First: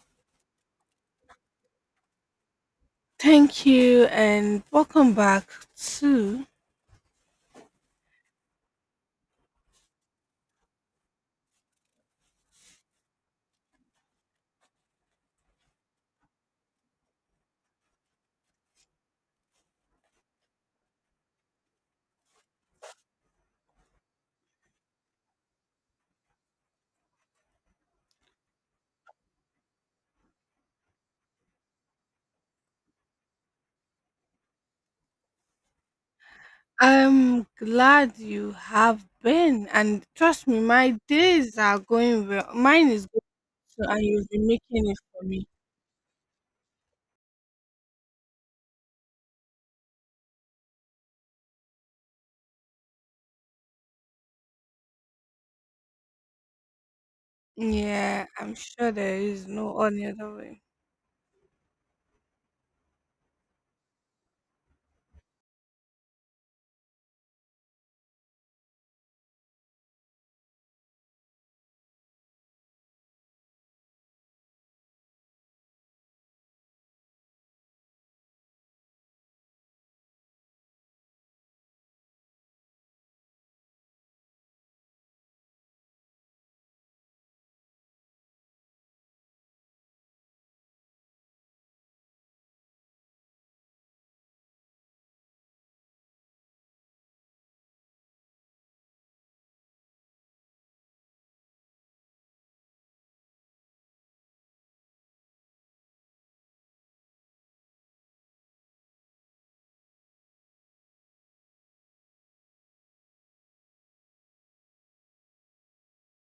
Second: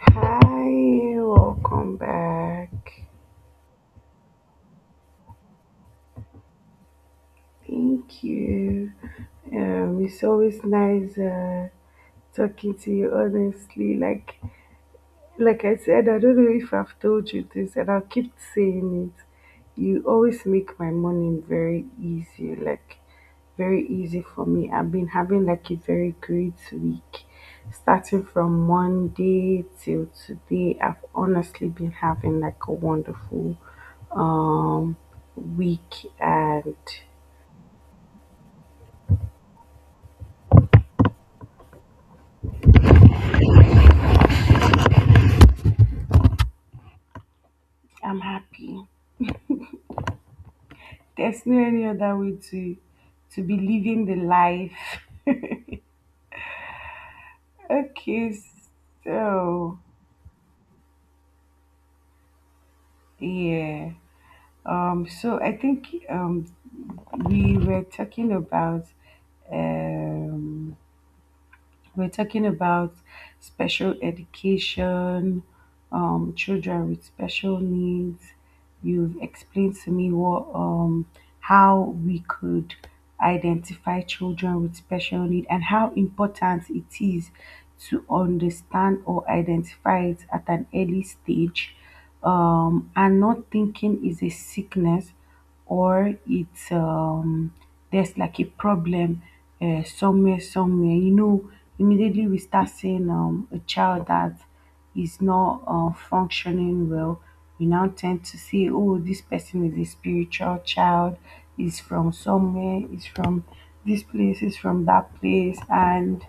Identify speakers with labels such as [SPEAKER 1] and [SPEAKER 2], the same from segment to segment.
[SPEAKER 1] Hi, welcome back.
[SPEAKER 2] Thank you and welcome back to.
[SPEAKER 1] Thank you. It's always nice talking to you, honestly. Like I said, I don't know if I've told you this, and I'll keep saying it. You always make my morning very easy, like very easy for me. I've been having like a very great week. Starting from Monday till today, I've honestly been having like a wonderful um week, and
[SPEAKER 2] I'm glad you have been, and trust me, my days are going well, mine is going well, so, and you'll be making it for me.
[SPEAKER 1] I'm happy. There's no any other way to be living the life.
[SPEAKER 2] Yeah,
[SPEAKER 1] Okay,
[SPEAKER 2] I'm sure there is
[SPEAKER 1] so
[SPEAKER 2] no any other way.
[SPEAKER 1] yeah. So I think, we were talking about um, we're talking about special education, children with special needs. You've explained to me what how we could identify children with special need and how important it is to understand or identify it at an early stage, and not thinking is a sickness or it's there's like a problem somewhere. Immediately we start seeing a child that is not functioning well, we now tend to say, oh, this person is a spiritual child, is from somewhere, is from this place, is from that place. And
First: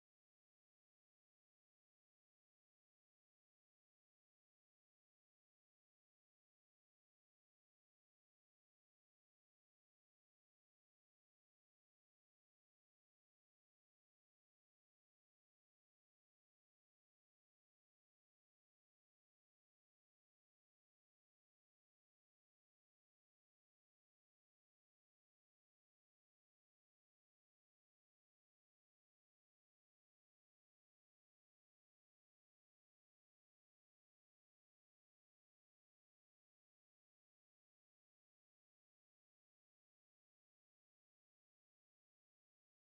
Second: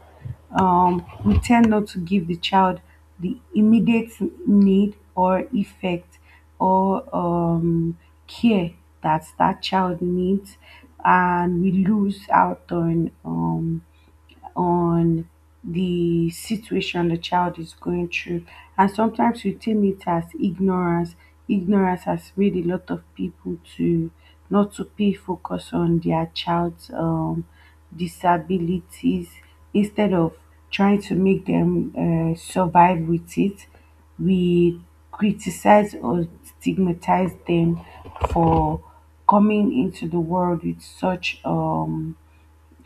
[SPEAKER 1] we tend not to give the child the immediate need or effect or care that that child needs. And we lose out on the situation the child is going through. And sometimes we term it as ignorance. Ignorance has made a lot of people to not to pay focus on their child's disabilities instead of trying to make them survive with it. We criticize or stigmatize them for coming into the world with such um,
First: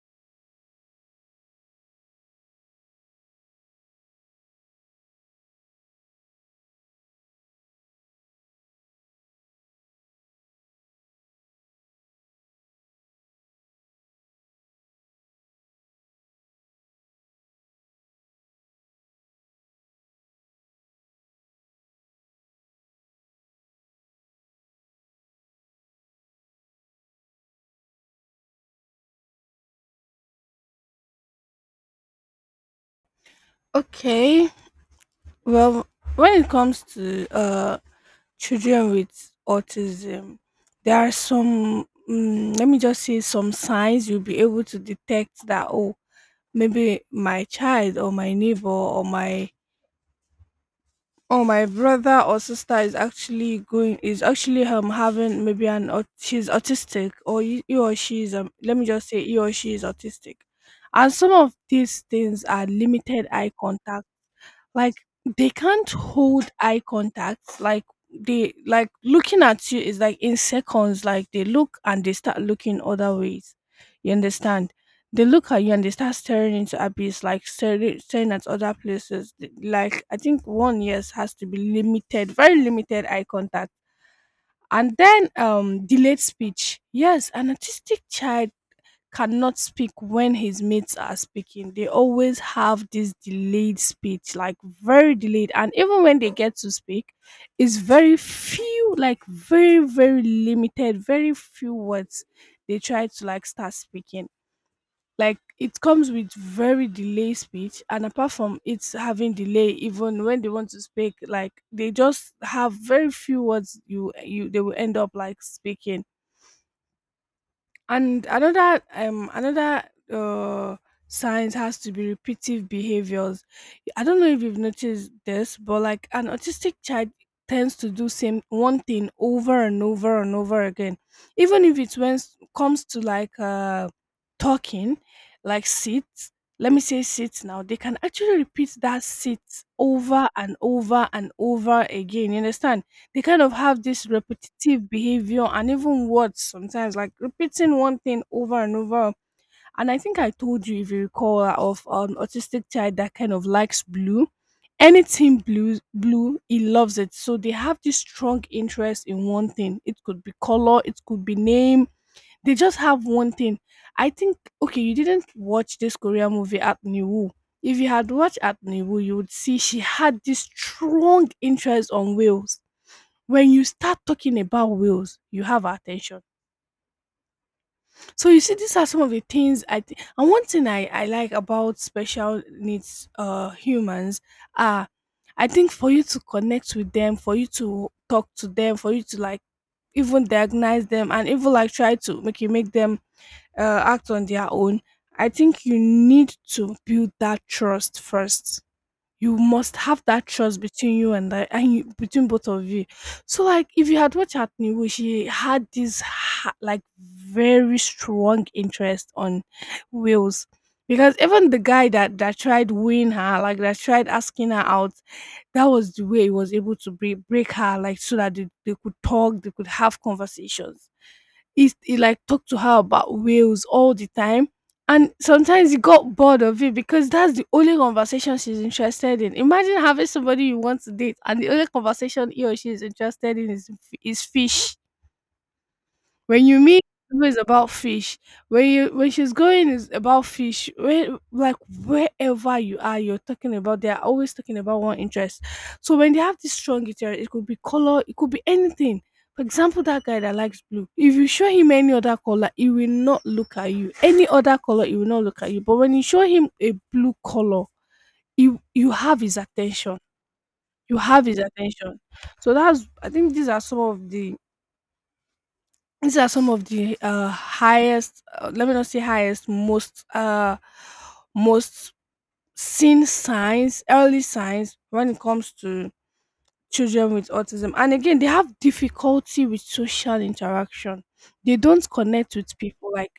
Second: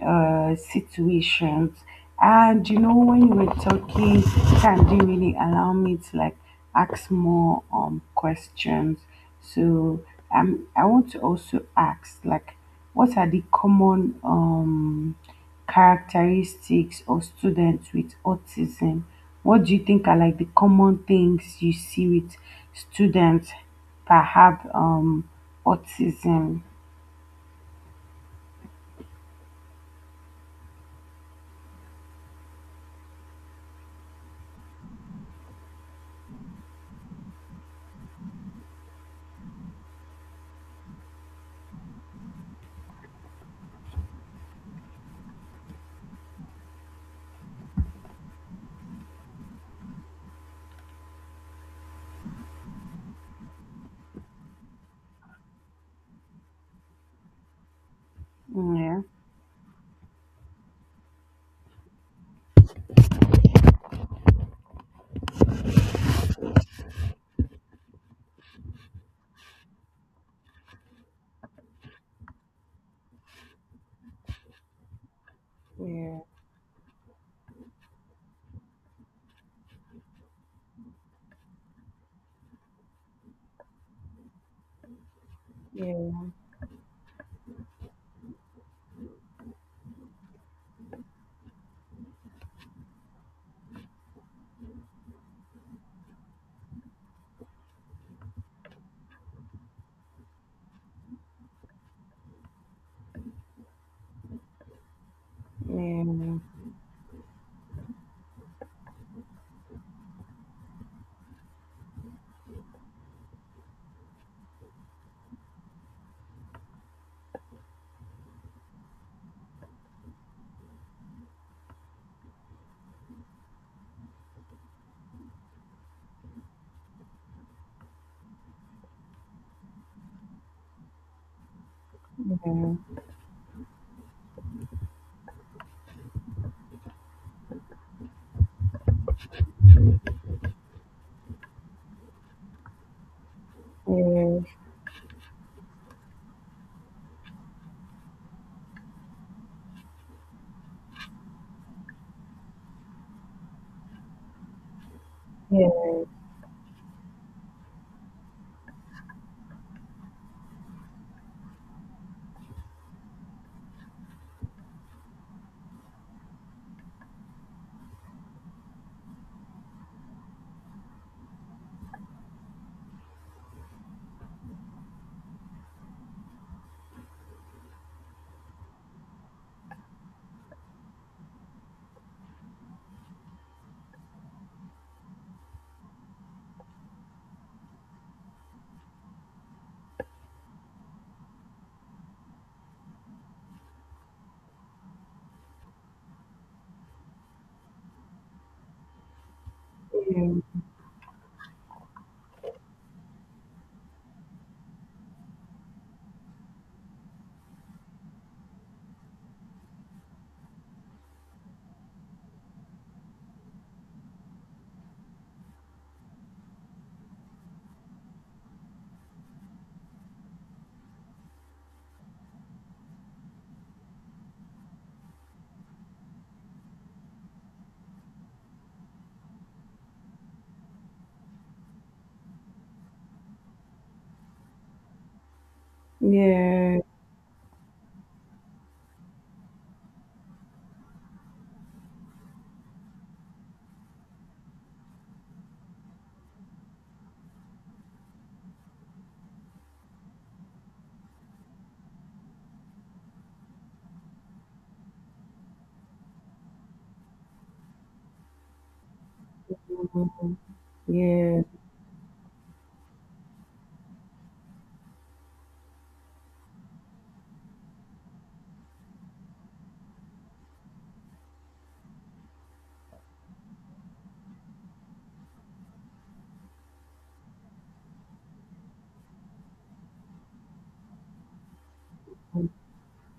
[SPEAKER 1] uh, situations. And when you were talking, time didn't really allow me to like ask more questions. So I want to also ask, like, what are the common characteristics of students with autism? What do you think are like the common things you see with students that have autism?
[SPEAKER 2] Okay. Well, when it comes to children with autism, there are some let me just say some signs you'll be able to detect that, oh, maybe my child or my neighbor or my brother or sister is actually having maybe an she's autistic, or he or she is let me
[SPEAKER 1] Yeah,
[SPEAKER 2] just say he or she is autistic, and some of these things are limited eye contact, like they can't hold eye contact. Like, they like, looking at you is like in seconds, like they look and they start looking other ways. You understand? They look at you and they start
[SPEAKER 1] yeah,
[SPEAKER 2] staring into abyss, like staring, staring at other places. Like, I think one yes has to be limited, very limited eye contact. And then delayed
[SPEAKER 1] yeah,
[SPEAKER 2] speech. Yes, an autistic child cannot speak when his mates are speaking. They always have this delayed speech, like very delayed. And even when they get to speak, it's very few, like very, very limited, very few words they try to like start speaking. Like, it comes with
[SPEAKER 1] yeah.
[SPEAKER 2] very delayed speech, and apart from it's having delay, even when they want to speak, like they just have very few words you they will end up like speaking. And another uh signs has to be repetitive behaviors. I don't know if you've noticed this, but like an autistic child tends to do same one thing over and over and over again. Even if it when
[SPEAKER 1] Yeah,
[SPEAKER 2] comes to like talking, like sit, let me say sit now, they can actually repeat that sit over and over and over again. You understand? They kind of have this repetitive behavior, and even words sometimes, like repeating one thing over and over. And I think I told you, if you recall, of an autistic child that kind of likes blue, anything
[SPEAKER 1] yeah,
[SPEAKER 2] blue blue he loves it. So they have this strong interest in one thing. It could be color, it could be name, they just have one thing. I think, okay, you didn't watch this Korean movie At New. If you had watched At Niwu, you would see she had this strong interest on whales. When you start talking about whales, you have our attention. So you see, these are some of the things I think. And one thing I like about special needs humans are, I think for you to connect with them, for you to talk to them, for you to like even diagnose them, and even like try to make you make them act on their own. I think you need to build that trust first. You must have that trust between you and the and you, between both of you. So like if you had watched Atniwu, she had this like very strong interest on Wales, because even the guy that tried wooing her, like that tried asking her out, that was the way he was able to break her, like, so that they could talk, they could have conversations. He like talked to her about whales all the time, and sometimes he got bored of it because that's the only conversation she's interested in. Imagine having somebody you want to date and the only conversation he or she is interested in is fish.
[SPEAKER 1] yeah,
[SPEAKER 2] When you
[SPEAKER 1] yeah,
[SPEAKER 2] meet,
[SPEAKER 1] yeah,
[SPEAKER 2] it's always about fish. When you when she's going is about fish. Where, like, wherever you are, you're talking about, they are always talking about one interest. So when they have this strong interest, it could be color, it could be anything. For example, that guy that likes blue. If you show him any other color, he will not look at you. Any other color, he will not look at you. But when you show him a blue color, you have his attention.
[SPEAKER 1] yeah,
[SPEAKER 2] You have his
[SPEAKER 1] yeah,
[SPEAKER 2] attention. So that's, I think these are some of the, these are some of the let me not say highest, most seen signs, early signs when it comes to children with autism. And again, they have difficulty with social interaction. They don't connect with people. Like,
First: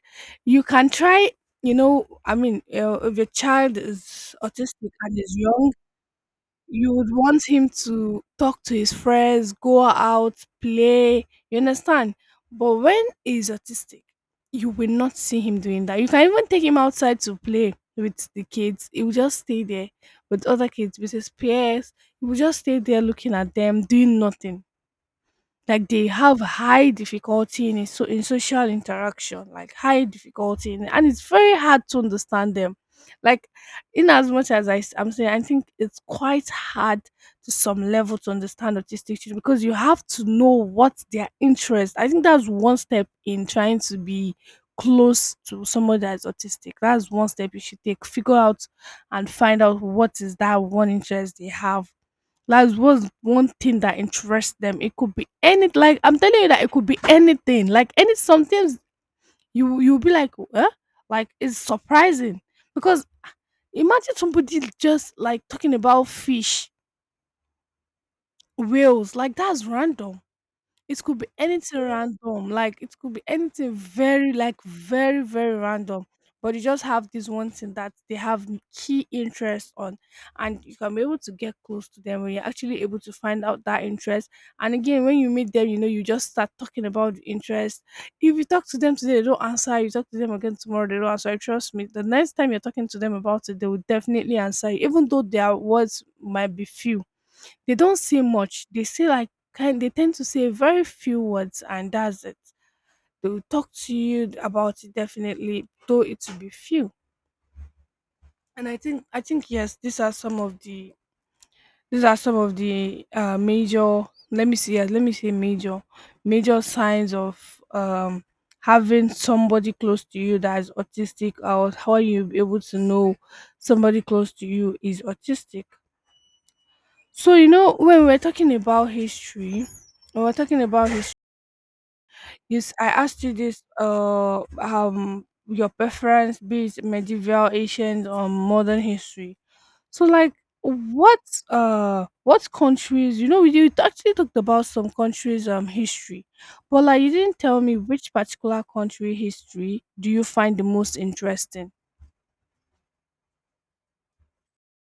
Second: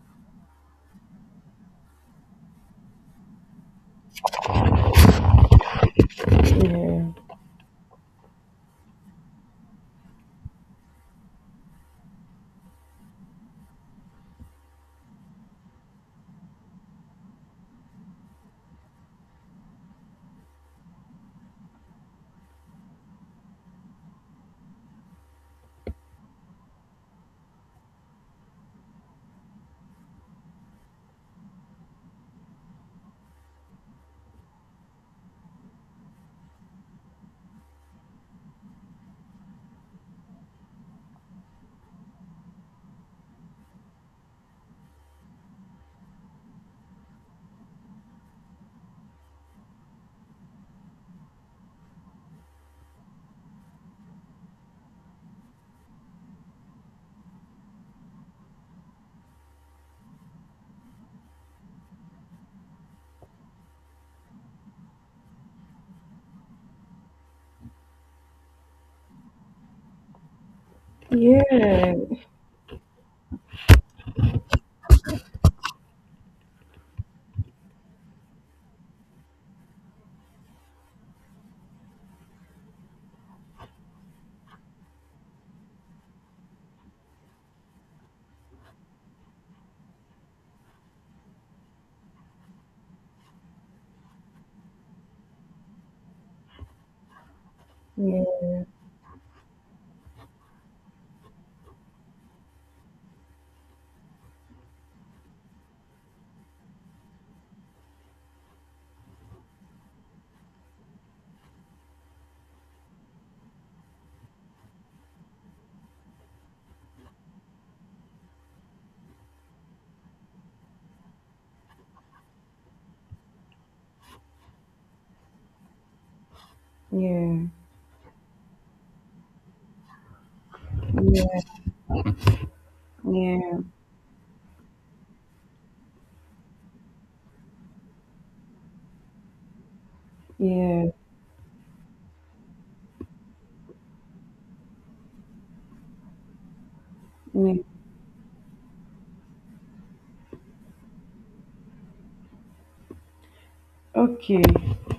[SPEAKER 2] you can try, you know, I mean, if your child is autistic and is young, you would want him to talk to his friends, go out, play. You understand? But when he's autistic, you will not see him doing that. You can even take him outside to play with the kids. He will just stay there with other kids, with his peers. He will just stay there looking at them, doing nothing. Like, they have high difficulty in a so in social interaction, like high difficulty in, and it's very hard to understand them. Like, in as much as I'm saying, I think it's quite hard to some level to understand autistic children, because you have to know what their interest. I think that's one step in trying to be close to someone that is autistic, that's one step you should take, figure out and find out what is that one interest they have. Like, what's one thing that interests them? It could be any, like I'm telling you, that it could be anything. Like any, sometimes you'll be like, huh? Like, it's surprising. Because, imagine somebody just like talking about fish, whales, like, that's random. It could be
[SPEAKER 1] yeah,
[SPEAKER 2] anything
[SPEAKER 1] yeah,
[SPEAKER 2] random, like, it could be anything very, like very, very random. But you just have this one thing that they have key interest on, and you can be able to get close to them when you're actually able to find out that interest. And again, when you meet them, you know, you just start talking about the interest. If you talk to them today, they don't answer. You talk to them again tomorrow, they don't answer. Trust me, the next time you're talking to them about it, they will definitely answer you, even though their words might be few. They don't say much. They say like kind, they tend to say very few words, and that's it. They will talk to you about it definitely, though it will be few. And I think yes, these are some of the, these are some of the major, let me see, yes, let me say major, major signs of um having somebody close to you that is autistic, or how are you able to know somebody close to you is autistic. So you know, when we're talking about history. Yes, I asked you
[SPEAKER 1] yeah,
[SPEAKER 2] this your preference, be it medieval, ancient or modern history. So like,
[SPEAKER 1] yeah, yeah.
[SPEAKER 2] what what countries, you know, you actually talked about some countries history, but like you didn't
[SPEAKER 1] Yeah.
[SPEAKER 2] tell me which particular country history do you find the most interesting.
[SPEAKER 1] Okay.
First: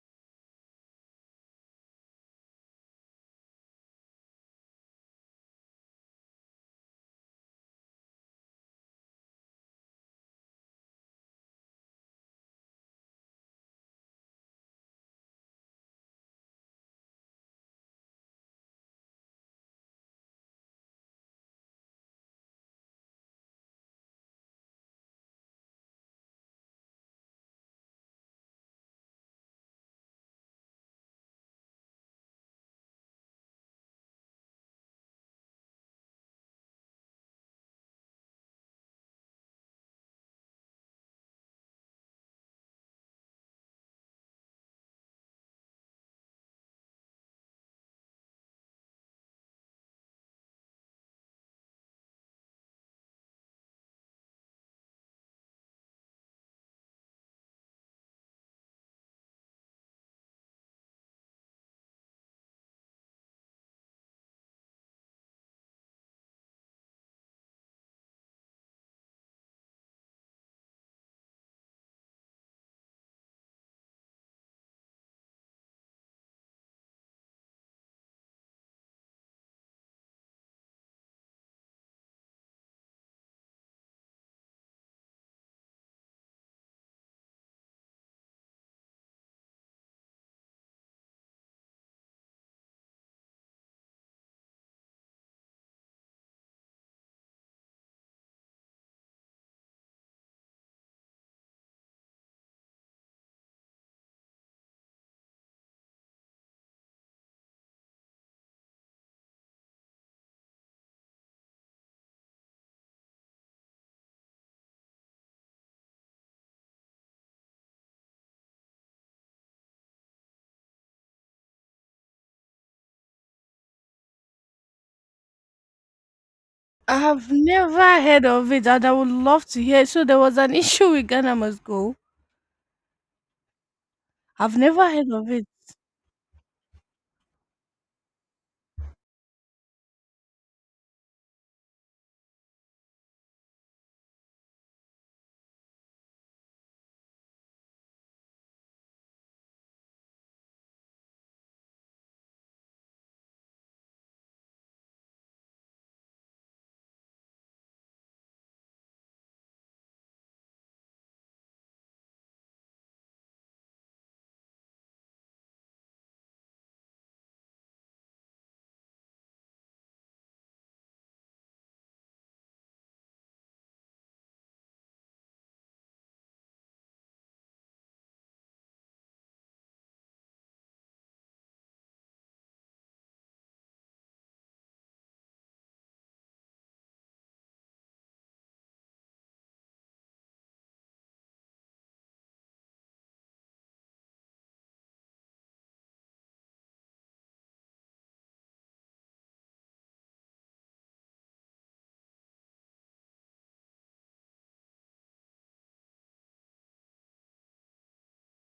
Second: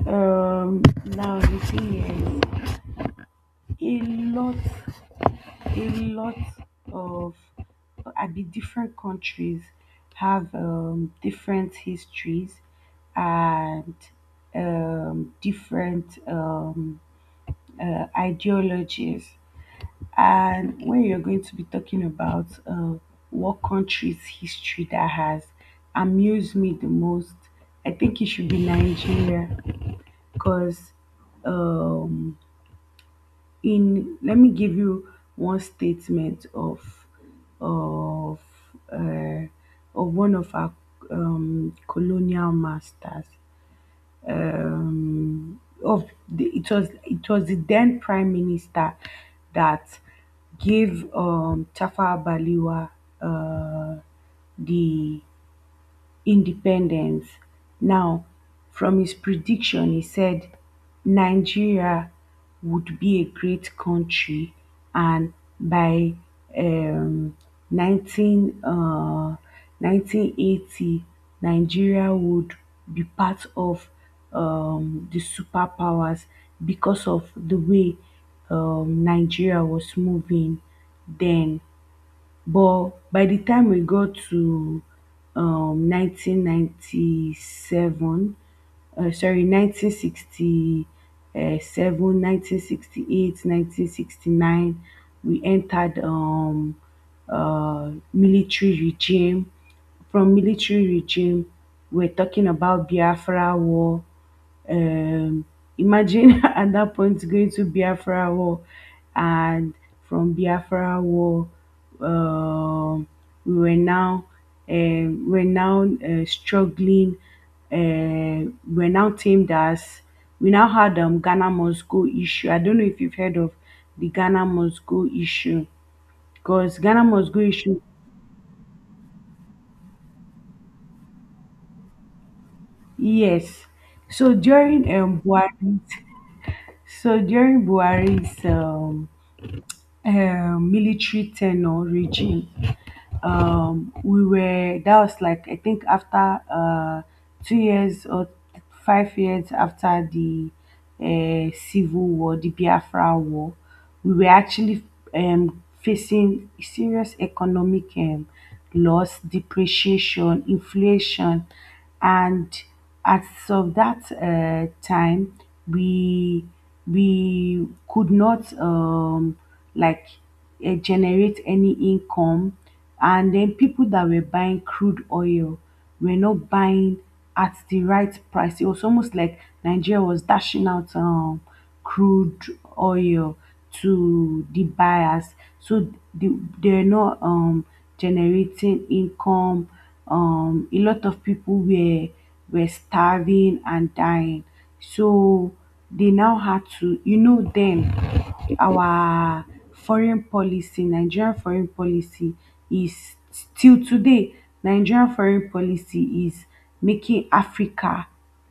[SPEAKER 1] Now the thing is, lot, a lot of, I be different countries have different histories and different ideologies. And when you're going to be talking about what country's history that has amused me the most, I think it should be Nigeria because, um, in let me give you one statement of uh, of one of our colonial masters — it was the then prime minister that gave Tafa Baliwa uh, the independence. Now, from his prediction, he said Nigeria would be a great country, and by um, 19, 1980, Nigeria would be part of the superpowers because of the way, Nigeria was moving then. But by the time we got to 1997, sorry, 1967, 1968, 1969, we entered military regime. From military regime, we're talking about Biafra war. Um, Imagine at that point going to Biafra war. And from Biafra war, um, we were now we're now struggling. We're now teamed as we now had Ghana must go issue. I don't know if you've heard of the Ghana must go issue, because
[SPEAKER 2] I
[SPEAKER 1] Ghana
[SPEAKER 2] have
[SPEAKER 1] must go issue.
[SPEAKER 2] never heard of it, and I would love to hear. So there was an issue with Ghana must go.
[SPEAKER 1] Yes. So
[SPEAKER 2] I've never
[SPEAKER 1] during
[SPEAKER 2] heard
[SPEAKER 1] um
[SPEAKER 2] of it.
[SPEAKER 1] Buhari's so during Buhari's, military tenure regime, we were that was, like, I think, after 2 years or 5 years after the civil war, the Biafra war. We were actually facing serious economic loss, depreciation, inflation. And as of that time, we we could not like generate any income, and then people that were buying crude oil were not buying at the right price. It was almost like Nigeria was dashing out crude oil to the buyers, so they're not generating income. A lot of people were starving and dying. So they now had to, then our foreign policy nigeria foreign policy is till today, Nigeria foreign policy is making Africa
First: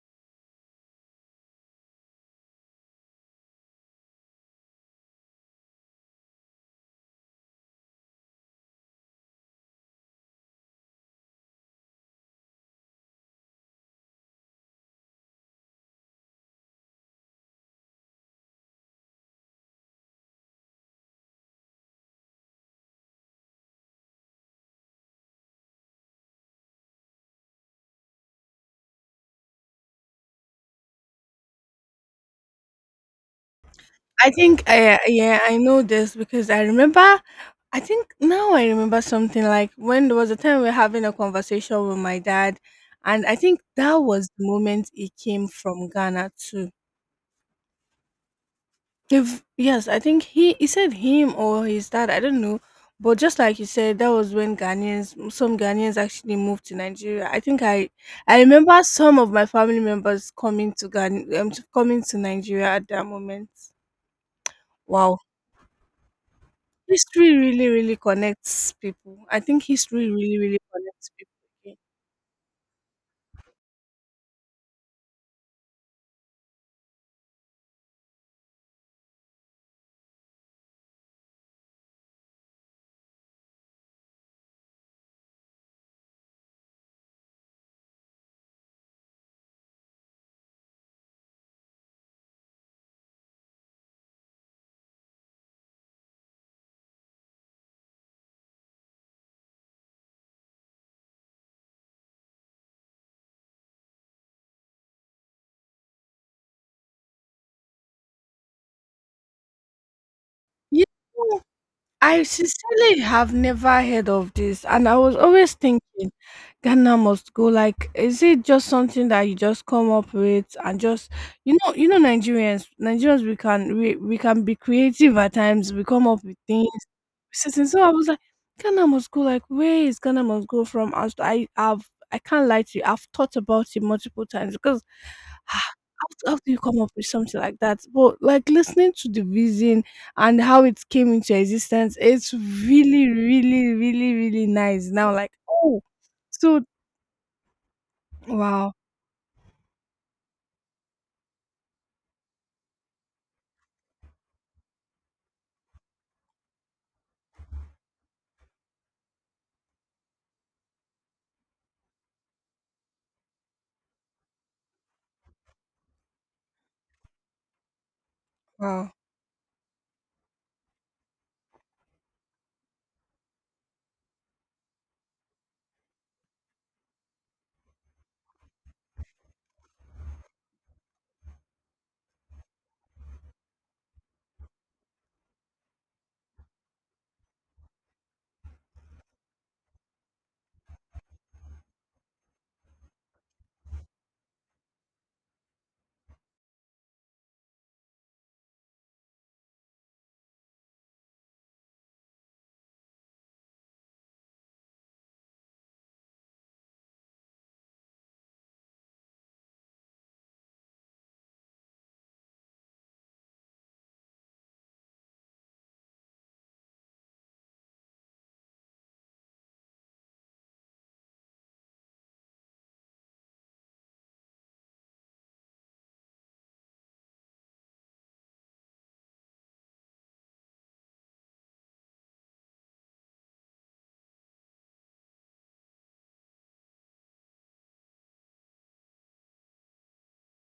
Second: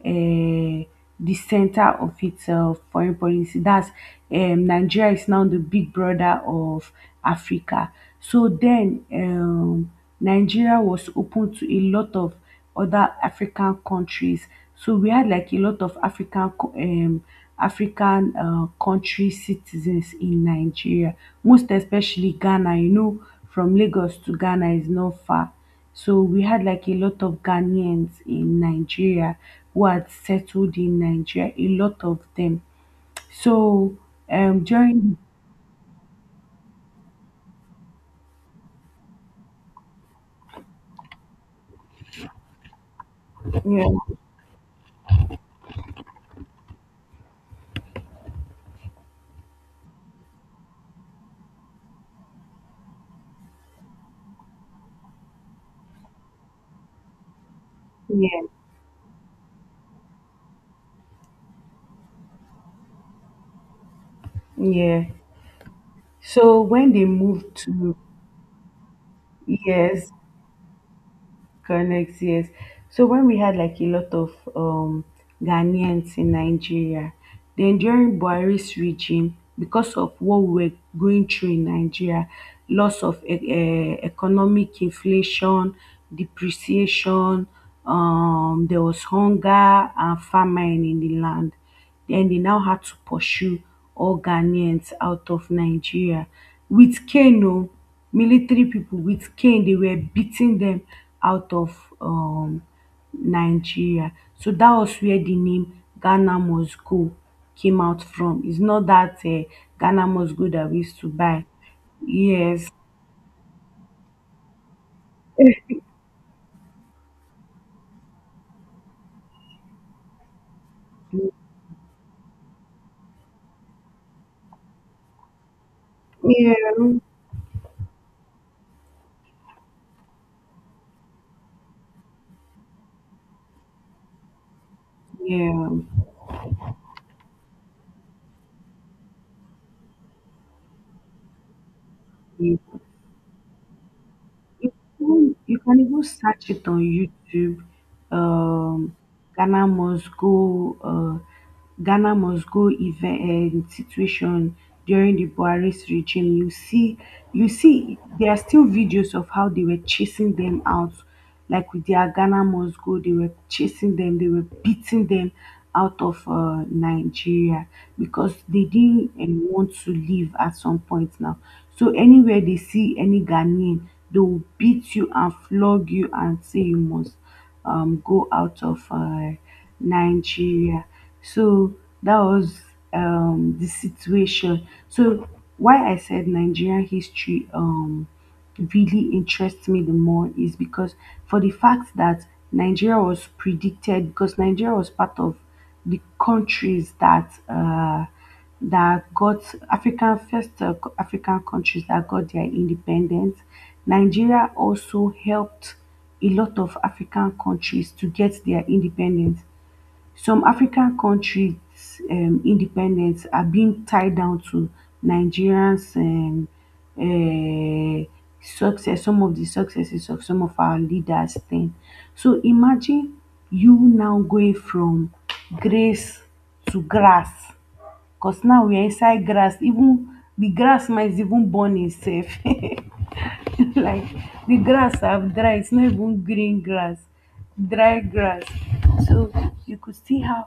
[SPEAKER 1] um the center of its foreign policy. That's Nigeria is now the big brother of Africa. So then Nigeria was open to a lot of other African countries. So we had like a lot of African country citizens in Nigeria, most especially Ghana. From Lagos to Ghana is not far. So we had like a lot of Ghanaians in Nigeria who had settled in Nigeria, a lot of them. So
[SPEAKER 2] I think I,
[SPEAKER 1] during
[SPEAKER 2] yeah, I know this because I remember, I think now I remember something, like when there was a time we were having a conversation with my dad, and I think
[SPEAKER 1] Yeah,
[SPEAKER 2] that was the moment he came from Ghana too. If yes, I think he said him or his dad, I don't know. But just like you said, that was when Ghanaians, some Ghanaians actually moved to Nigeria. I think I
[SPEAKER 1] yeah,
[SPEAKER 2] remember some of my family members coming to Ghana, coming to Nigeria at that moment.
[SPEAKER 1] yeah.
[SPEAKER 2] Wow.
[SPEAKER 1] So when they
[SPEAKER 2] History
[SPEAKER 1] moved
[SPEAKER 2] really,
[SPEAKER 1] to
[SPEAKER 2] really connects people. I think history
[SPEAKER 1] Yes,
[SPEAKER 2] really, really connects people.
[SPEAKER 1] correct, yes. So when we had like a lot of Ghanaians in Nigeria, then during Buhari's regime, because of what we were going through in Nigeria, loss of economic inflation, depreciation, there was hunger and famine in the land. Then they now had to pursue all Ghanaians out of Nigeria with cane, oh, military people with cane. They were beating them out of Nigeria. So that was where the name Ghana must go came out from. It's not that Ghana must go that we
[SPEAKER 2] Yeah,
[SPEAKER 1] used to buy.
[SPEAKER 2] I
[SPEAKER 1] Yes.
[SPEAKER 2] sincerely have never heard of this, and I was always thinking Ghana must go. Like, is it just something that you just come up with? And just, you know, Nigerians, Nigerians, we can be creative at times. We come up with things.
[SPEAKER 1] Yeah.
[SPEAKER 2] So, so so I was like, Ghana must go. Like, where is Ghana must go from? As I have, I can't lie to you. I've thought about it multiple times because how, how do you come up with something like that? But like listening to the vision and how it came into existence. It's
[SPEAKER 1] Yeah.
[SPEAKER 2] really, really, really, really
[SPEAKER 1] You
[SPEAKER 2] nice. Now, like,
[SPEAKER 1] you can
[SPEAKER 2] oh,
[SPEAKER 1] even search
[SPEAKER 2] so
[SPEAKER 1] it on YouTube.
[SPEAKER 2] wow,
[SPEAKER 1] Um, Ghana must go. Uh, Ghana must go event, situation during the Buhari's regime. You see, there are still videos of how they were chasing them out, like with their Ghana must go, they were chasing them, they were beating them out of Nigeria because they
[SPEAKER 2] wow.
[SPEAKER 1] didn't want to leave at some point now. So anywhere they see any Ghanaian, they will beat you and flog you and say you must go out of Nigeria. So that was the situation. So why I said Nigerian history really interests me the more is because, for the fact that Nigeria was predicted, because Nigeria was part of the countries that that got African countries that got their independence. Nigeria also helped a lot of African countries to get their independence. Some African countries, independence are being tied down to Nigerians, uh, success, some of the successes of some of our leaders then. So imagine you now going from grace to grass, because now we are inside grass. Even the grass might even burn itself. Like, the grass have dry, it's not even green grass, dry grass. So you could see how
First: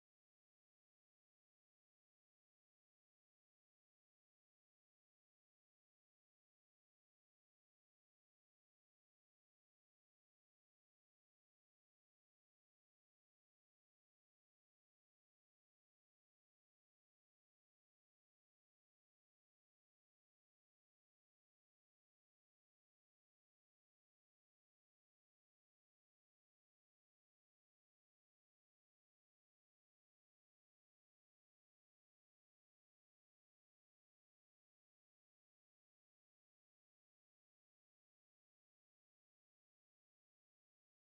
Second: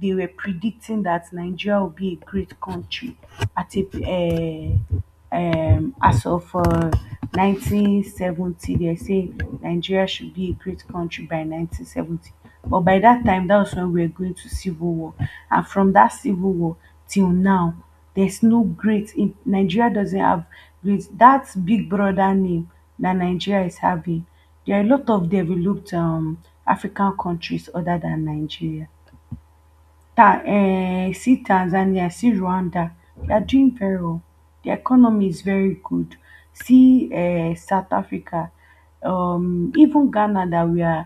[SPEAKER 1] they were predicting that Nigeria will be a great country. At a As of 1970, they say Nigeria should be a great country by 1970. But by that time, that was when we were going to civil war. And from that civil war till now, there's no great, Nigeria doesn't have great, that big brother name that Nigeria is having. There are a lot of developed African countries other than Nigeria. Ta See Tanzania, see Rwanda. They are doing very well. The economy is very good. See South Africa, even Ghana that we are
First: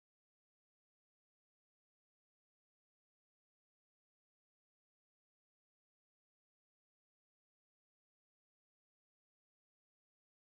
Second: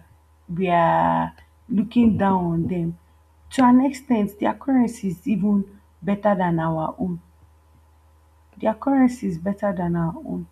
[SPEAKER 1] we are looking down on them. To an extent, their currency is even better than our own. Their currency is better than our own.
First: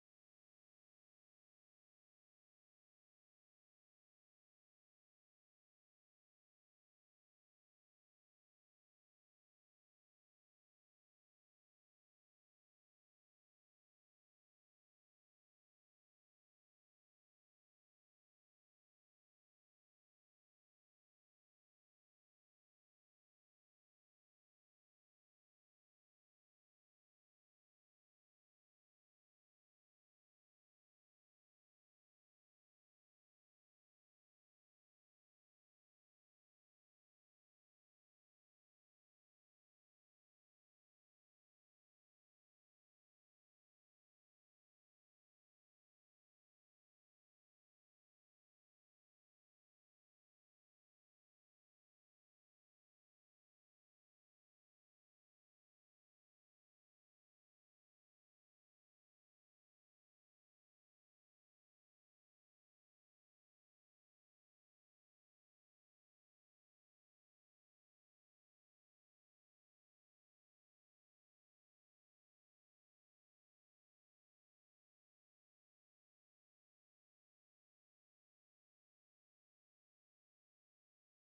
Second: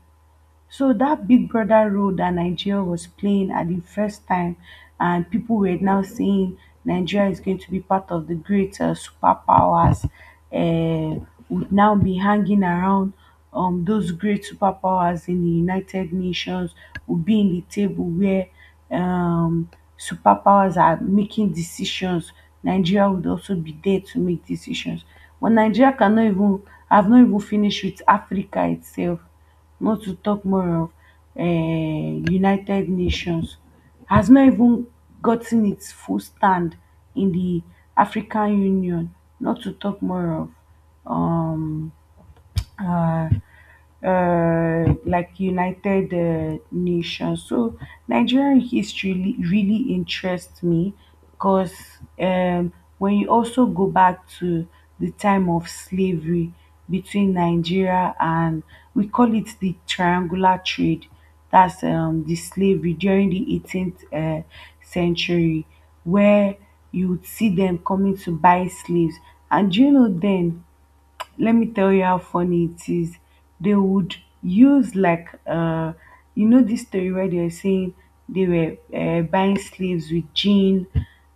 [SPEAKER 1] So that Big Brother role that Nigeria was playing at the first time, and people were now saying Nigeria is going to be part of the great superpowers, would now be hanging around those great superpowers in the United Nations, would be in the table where um, superpowers are making decisions. Nigeria would also be there to make decisions. But Nigeria cannot even have not even finished with Africa itself, not to talk more of United Nations, has not even gotten its full stand in the African Union, not to talk more of um, uh, United Nations. So Nigerian history really interests me because, um, when you also go back to the time of slavery between Nigeria and — we call it the triangular trade — that's the slavery during the 18th century, where you would see them coming to buy slaves. And do you know, then let me tell you how funny it is. They would use like you know this story where they were saying — they were buying slaves with gin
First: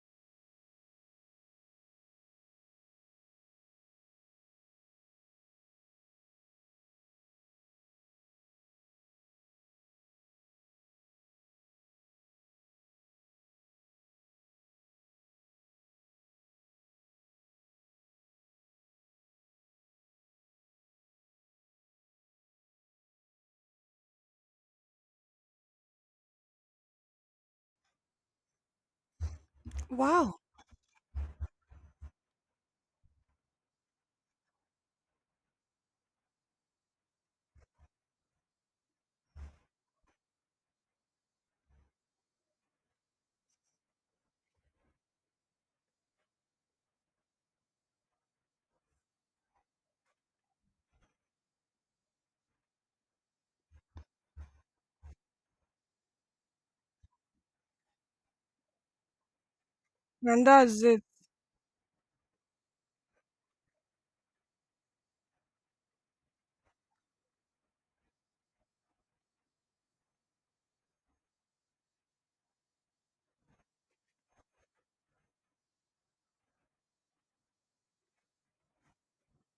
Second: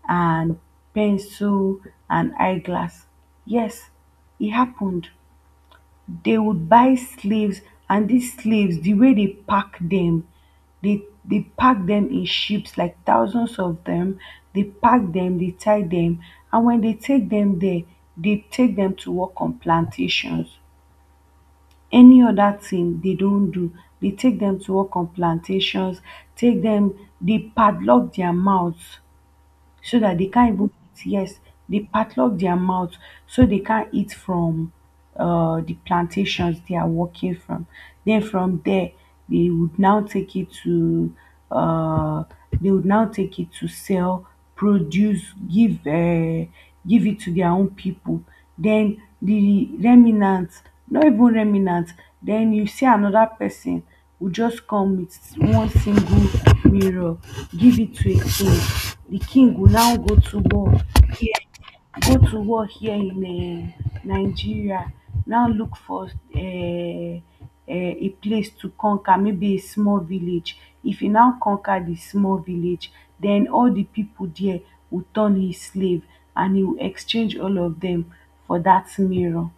[SPEAKER 1] and pencil and eyeglass. Yes, it happened. They would buy slaves, and these slaves, the way they pack them, they pack them in ships, like thousands of them. They pack them, they tie them, and when they take them there, they take them to work on plantations. Any other thing they don do, dey take them to work on plantations, take them, dey padlock their mouths so that they
[SPEAKER 2] Wow.
[SPEAKER 1] can't even eat. Yes, they padlock their mouth so they can't eat from the plantations they are working from. Then from there, they would now take it to uh, they would now take it to sell, produce, give give it to their own people. Then the remnants, not even remnants. Then you see another person will just come with one single mirror, give it to a king. The king will now go to
[SPEAKER 2] And
[SPEAKER 1] war
[SPEAKER 2] that's it.
[SPEAKER 1] here, go to war here in Nigeria, now look for um a place to conquer, maybe a small village. If he now conquer the small village, then all the people there will turn his slave, and he will exchange all of them for that mirror.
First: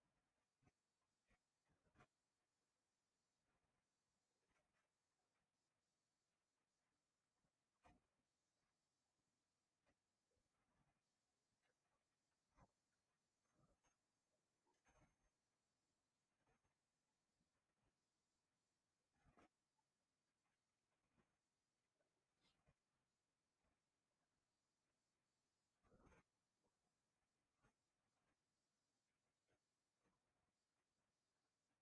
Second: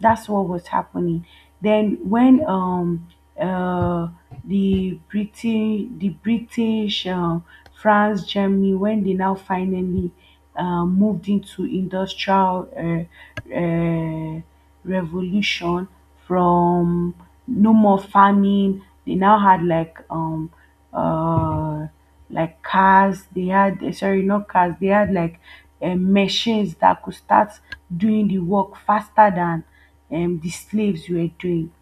[SPEAKER 1] That's what was happening. Then when uh the British the British, France, Germany, when they now finally moved into industrial revolution, from no more farming, they now had uh like cars. They had sorry, not cars. They had like machines that could start doing the work faster than the slaves were doing.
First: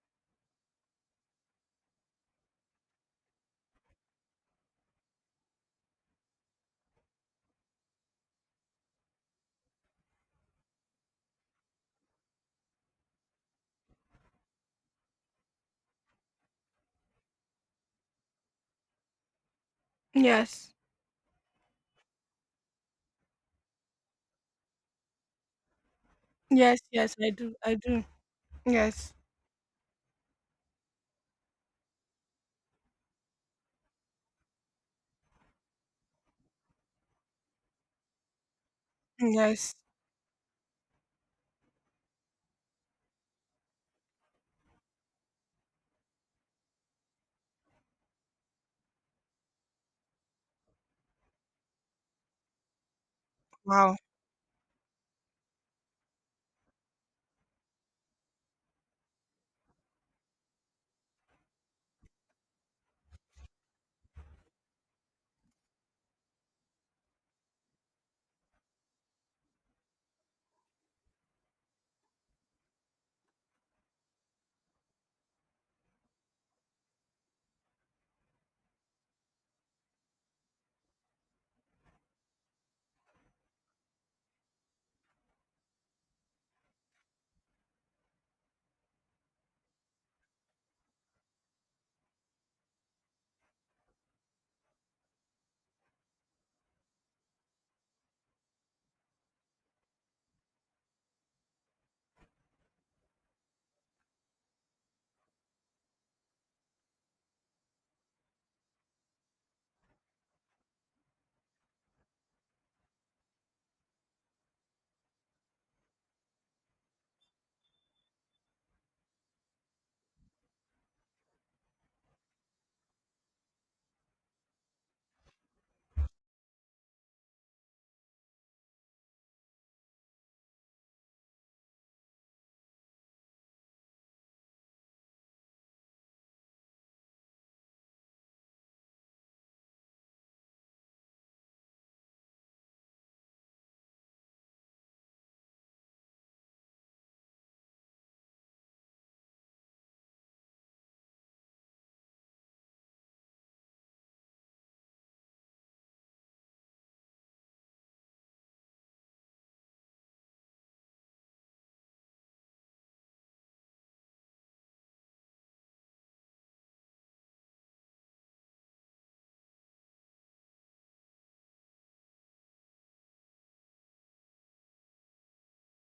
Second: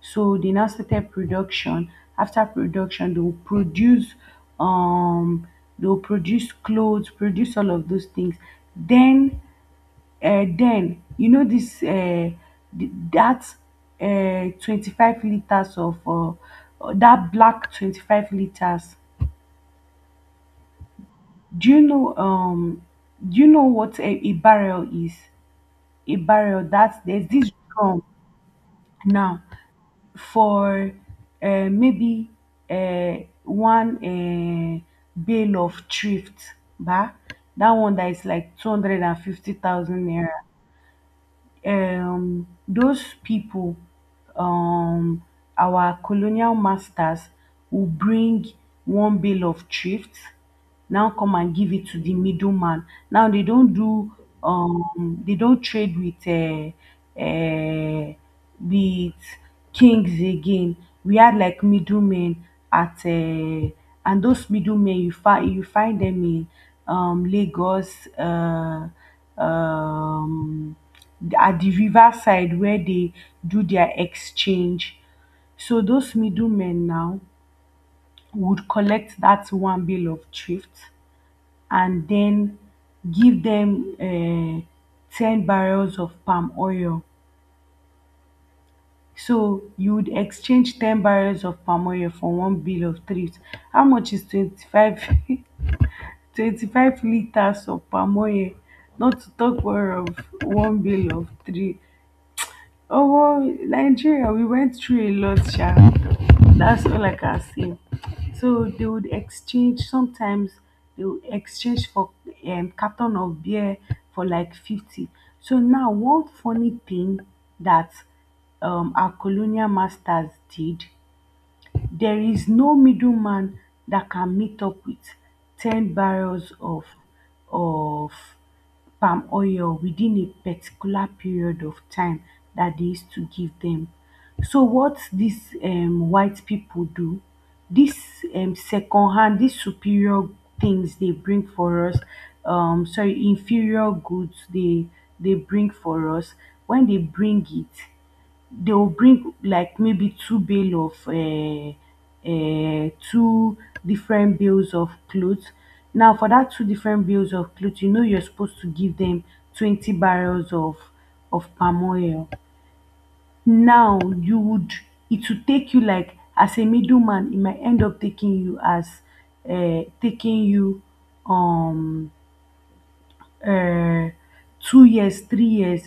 [SPEAKER 1] So they now started production. After production, um they will produce clothes, produce all of those things. Then then you know this that 25 liters of that black 25 liters.
[SPEAKER 2] Yes.
[SPEAKER 1] Do you know do you know what a barrel is? A barrel,
[SPEAKER 2] Yes,
[SPEAKER 1] that
[SPEAKER 2] yes,
[SPEAKER 1] there's
[SPEAKER 2] I
[SPEAKER 1] this
[SPEAKER 2] do. I
[SPEAKER 1] drum
[SPEAKER 2] do. Yes.
[SPEAKER 1] now for maybe uh, one bale of thrift, bah? That one that is like
[SPEAKER 2] Yes.
[SPEAKER 1] 250,000 naira. Those people, um our colonial masters, will bring one bale of thrift, now come and give it to the middleman. Now they don't
[SPEAKER 2] Wow.
[SPEAKER 1] do, they don't trade with with kings again. We had like middlemen at and those middlemen, you find, you find them in Lagos, um at the river side, where they do their exchange. So those middlemen now would collect that one bill of thrift and then give them 10 barrels of palm oil. So you would exchange 10 barrels of palm oil for one bill of thrift. How much is 25, 25 liters of palm oil? Not to talk more of one bill of thrift. Omo Nigeria, we went through a lot, sha. That's all I can say. So they would exchange, sometimes they would exchange for carton of beer for like 50. So now one funny thing that our colonial masters did, there is no middleman that can meet up with 10 barrels of of palm oil within a particular period of time that they used to give them. So what these white people do, this second hand, this superior things they bring for us, sorry, inferior goods they bring for us, when they bring it, they will bring like maybe two bale of two different bales of clothes. Now for that two different bales of clothes, you know you're supposed to give them 20 barrels of palm oil. Now you would, it would take you like, as a middleman, it might end up taking you as taking you um uh, 2 years, 3 years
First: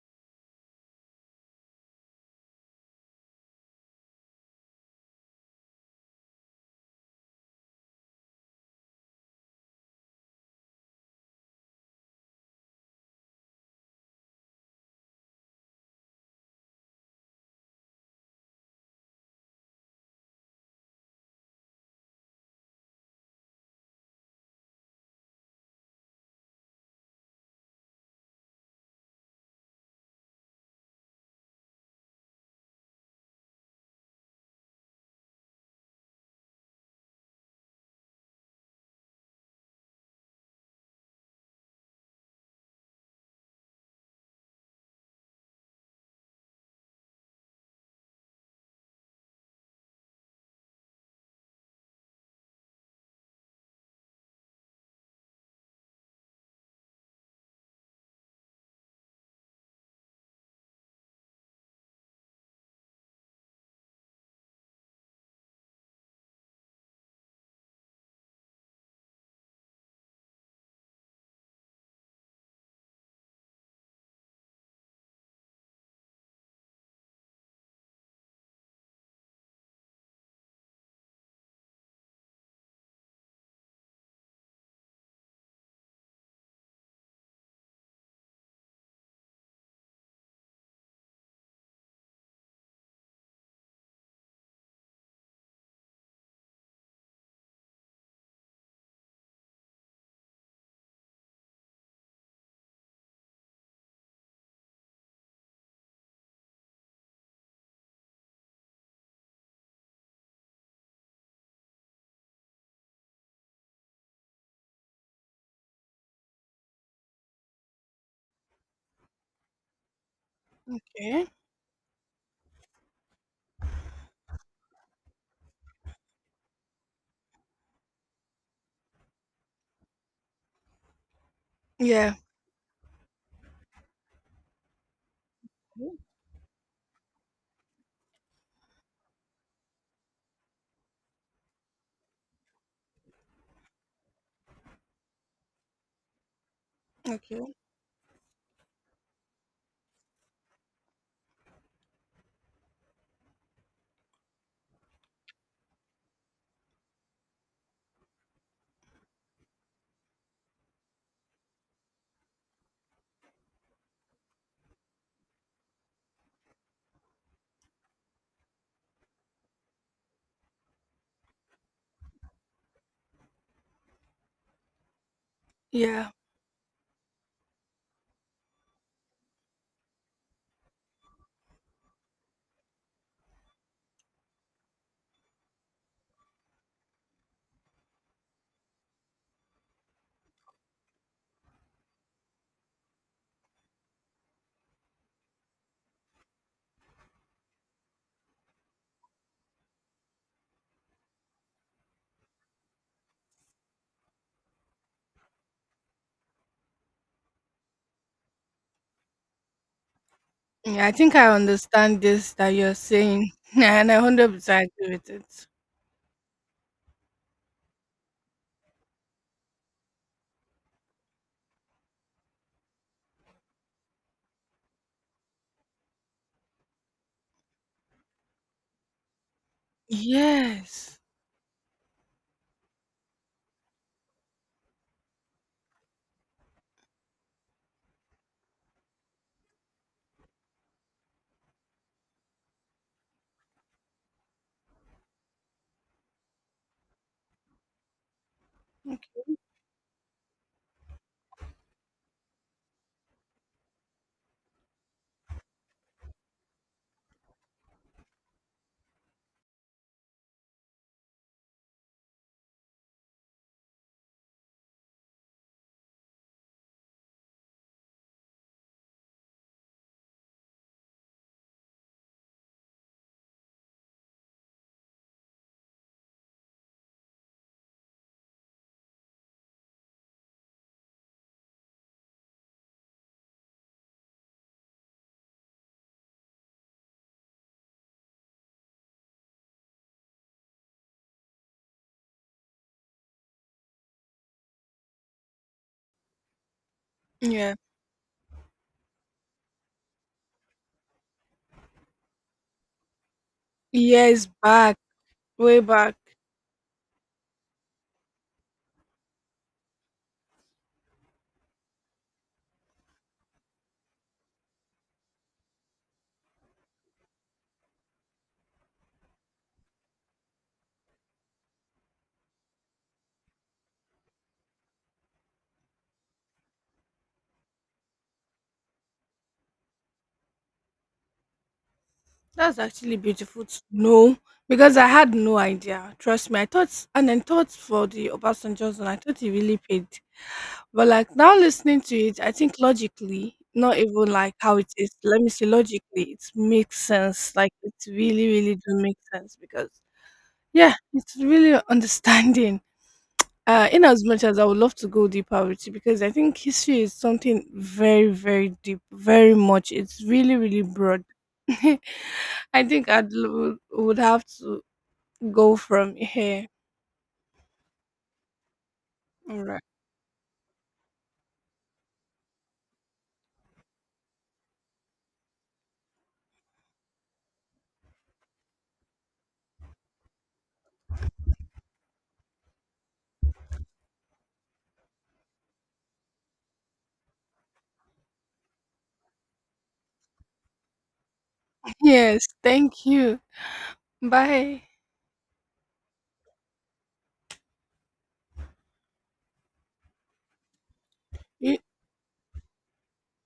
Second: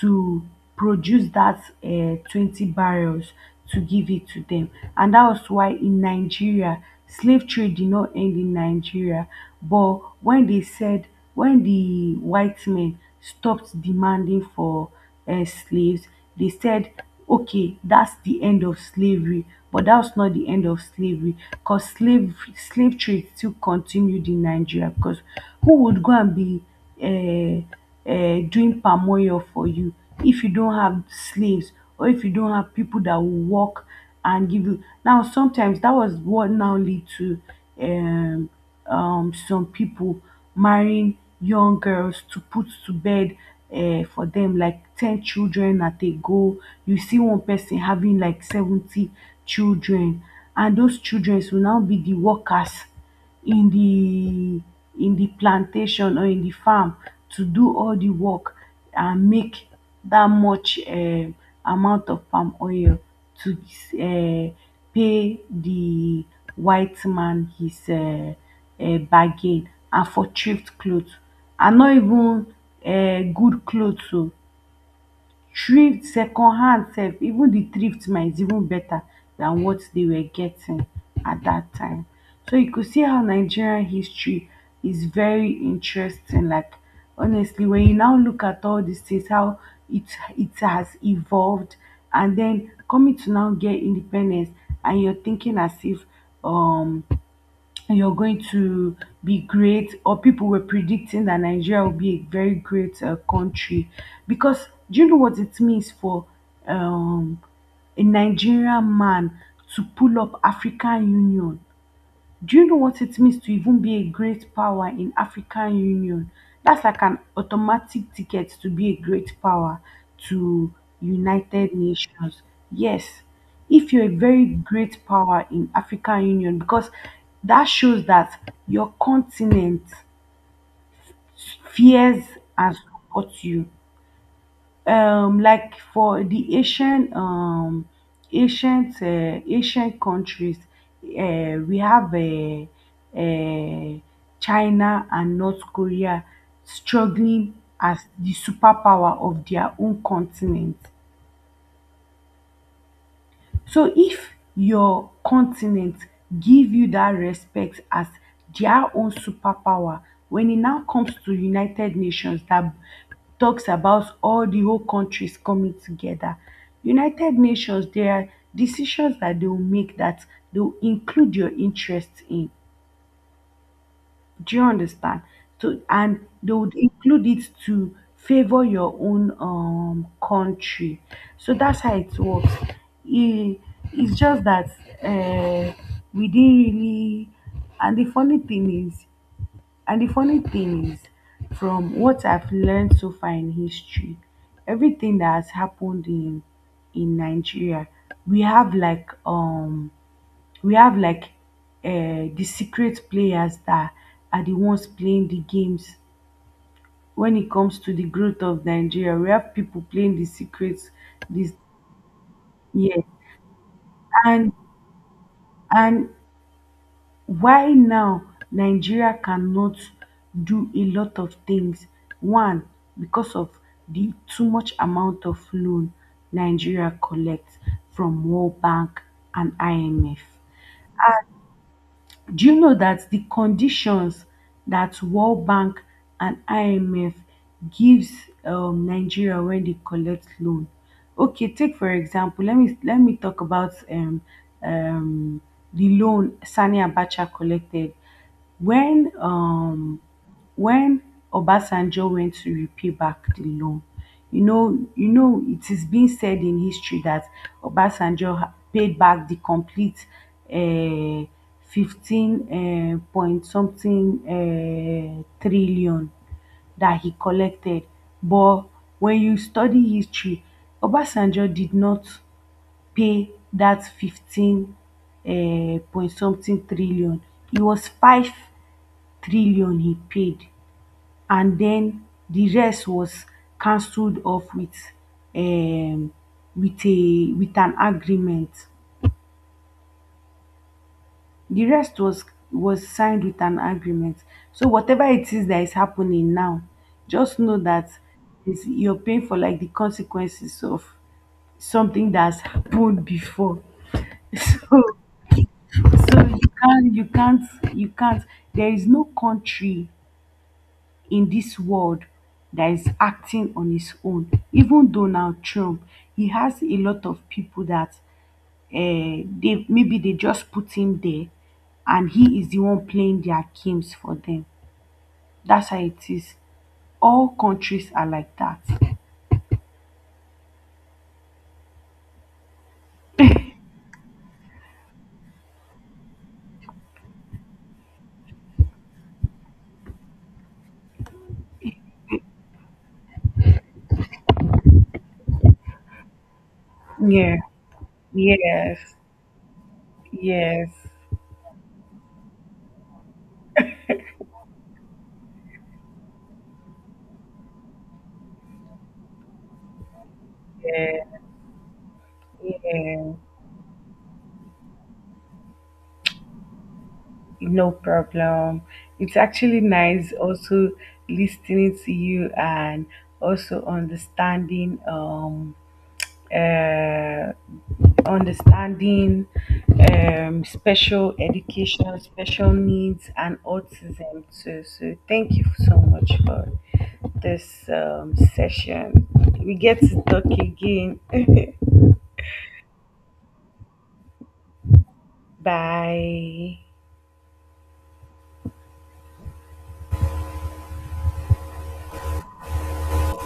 [SPEAKER 1] to produce that 20 barrels to give it to them. And that was why, in Nigeria, slave trade did not end in Nigeria. But when they said, when the white men stopped demanding for slaves, they said, okay, that's the end of slavery. But that was not the end of slavery, cause slave trade still continued in Nigeria, because who would go and be uh, doing palm oil for you if you don't have slaves, or if you don't have people that will work and give you? Now sometimes, that was what now lead to um some people marrying young girls to put to bed for them, like 10 children at a go. You see one person having like 70 children, and those childrens will now be the workers in the plantation, or in the farm, to do all the work and make that much amount of palm oil to uh pay the white man his bargain, and for thrift clothes, and not even good clothes oo, thrift secondhand sef. Even the thrift now is even better than what they were getting at that time. So you could see how Nigerian history is very interesting. Like honestly, when you now look at all these things, how it it has evolved, and then coming to now get independence, and you're thinking as if um you're going to be great, or people were predicting that Nigeria will be a very great country. Because do you know what it means for um, a Nigerian man to pull up African Union? Do you know what it means to even be a great power in African Union? That's like an automatic ticket to be a great power to
[SPEAKER 2] Okay.
[SPEAKER 1] United Nations. Yes, if you're a very great power in African Union, because that shows that your continent
[SPEAKER 2] Yeah.
[SPEAKER 1] fears and supports you. Like for the Asian ancient ancient countries, we have uh, China and North Korea
[SPEAKER 2] Okay.
[SPEAKER 1] struggling as the superpower of their own continent. So if your continent give you that respect as their own superpower, when it now comes to United Nations, that talks about all the whole countries coming together, United Nations, there are decisions that they will make that they will include your interest in. Do you understand? So,
[SPEAKER 2] Yeah.
[SPEAKER 1] and they would include it to favor your own country. So that's how it works. It, it's just that uh, we didn't really. And the funny thing is, and the funny thing is, from what I've learned so far in history, everything that has happened in Nigeria, we have like we have like the secret players that are the ones playing the games. When it comes to the growth of Nigeria, we have people playing the
[SPEAKER 2] Yeah, I
[SPEAKER 1] secrets.
[SPEAKER 2] think I
[SPEAKER 1] This
[SPEAKER 2] understand this that you're
[SPEAKER 1] year.
[SPEAKER 2] saying, and I
[SPEAKER 1] And
[SPEAKER 2] 100% agree with it.
[SPEAKER 1] and Why now Nigeria cannot do a lot of things? One, because of the too much amount of loan Nigeria collects from World Bank and IMF.
[SPEAKER 2] Yes.
[SPEAKER 1] Do you know that the conditions that World Bank and IMF gives Nigeria when they collect loan? Okay, take for example, let me talk about um, the loan Sani Abacha collected when um when Obasanjo went to repay back the loan. You know, it is being said in history that Obasanjo paid back the complete um 15 point something trillion that he collected. But when you study history, Obasanjo did not pay that 15 point something trillion. It was 5 trillion he paid, and then the rest was cancelled off um with a with an agreement. The rest was signed with an agreement. So whatever it is that is happening now, just
[SPEAKER 2] Yeah.
[SPEAKER 1] know that it's, you're paying for like the consequences of something that's happened before.
[SPEAKER 2] Years back,
[SPEAKER 1] So
[SPEAKER 2] way back.
[SPEAKER 1] so you can't, you can't. There is no country in this world that is acting on his own. Even Donald Trump, he has a lot of people that they maybe they just put him there, and he is the one playing their games for them. That's how it is. All countries are like that.
[SPEAKER 2] That's actually beautiful to know, because I had no idea. Trust me, I thought, and then thought for the Obasanjo zone, I thought he really paid. But like now listening to it, I think logically, not even like how it is. Let me say logically, it makes sense.
[SPEAKER 1] Yeah.
[SPEAKER 2] Like, it really, really do
[SPEAKER 1] Yes.
[SPEAKER 2] make sense because
[SPEAKER 1] Yes.
[SPEAKER 2] yeah, it's really understanding. In as much as I would love to go deeper with you, because I think history is something very, very deep, very much. It's really, really broad.
[SPEAKER 1] Yeah.
[SPEAKER 2] I think
[SPEAKER 1] Yeah.
[SPEAKER 2] would have to go from here.
[SPEAKER 1] No problem. It's
[SPEAKER 2] All
[SPEAKER 1] actually
[SPEAKER 2] right.
[SPEAKER 1] nice also listening to you and also understanding uh, understanding special education, special needs, and autism. So, so thank you so much for this session. We get to talk again.
[SPEAKER 2] Yes. Thank you. Bye.
[SPEAKER 1] Bye.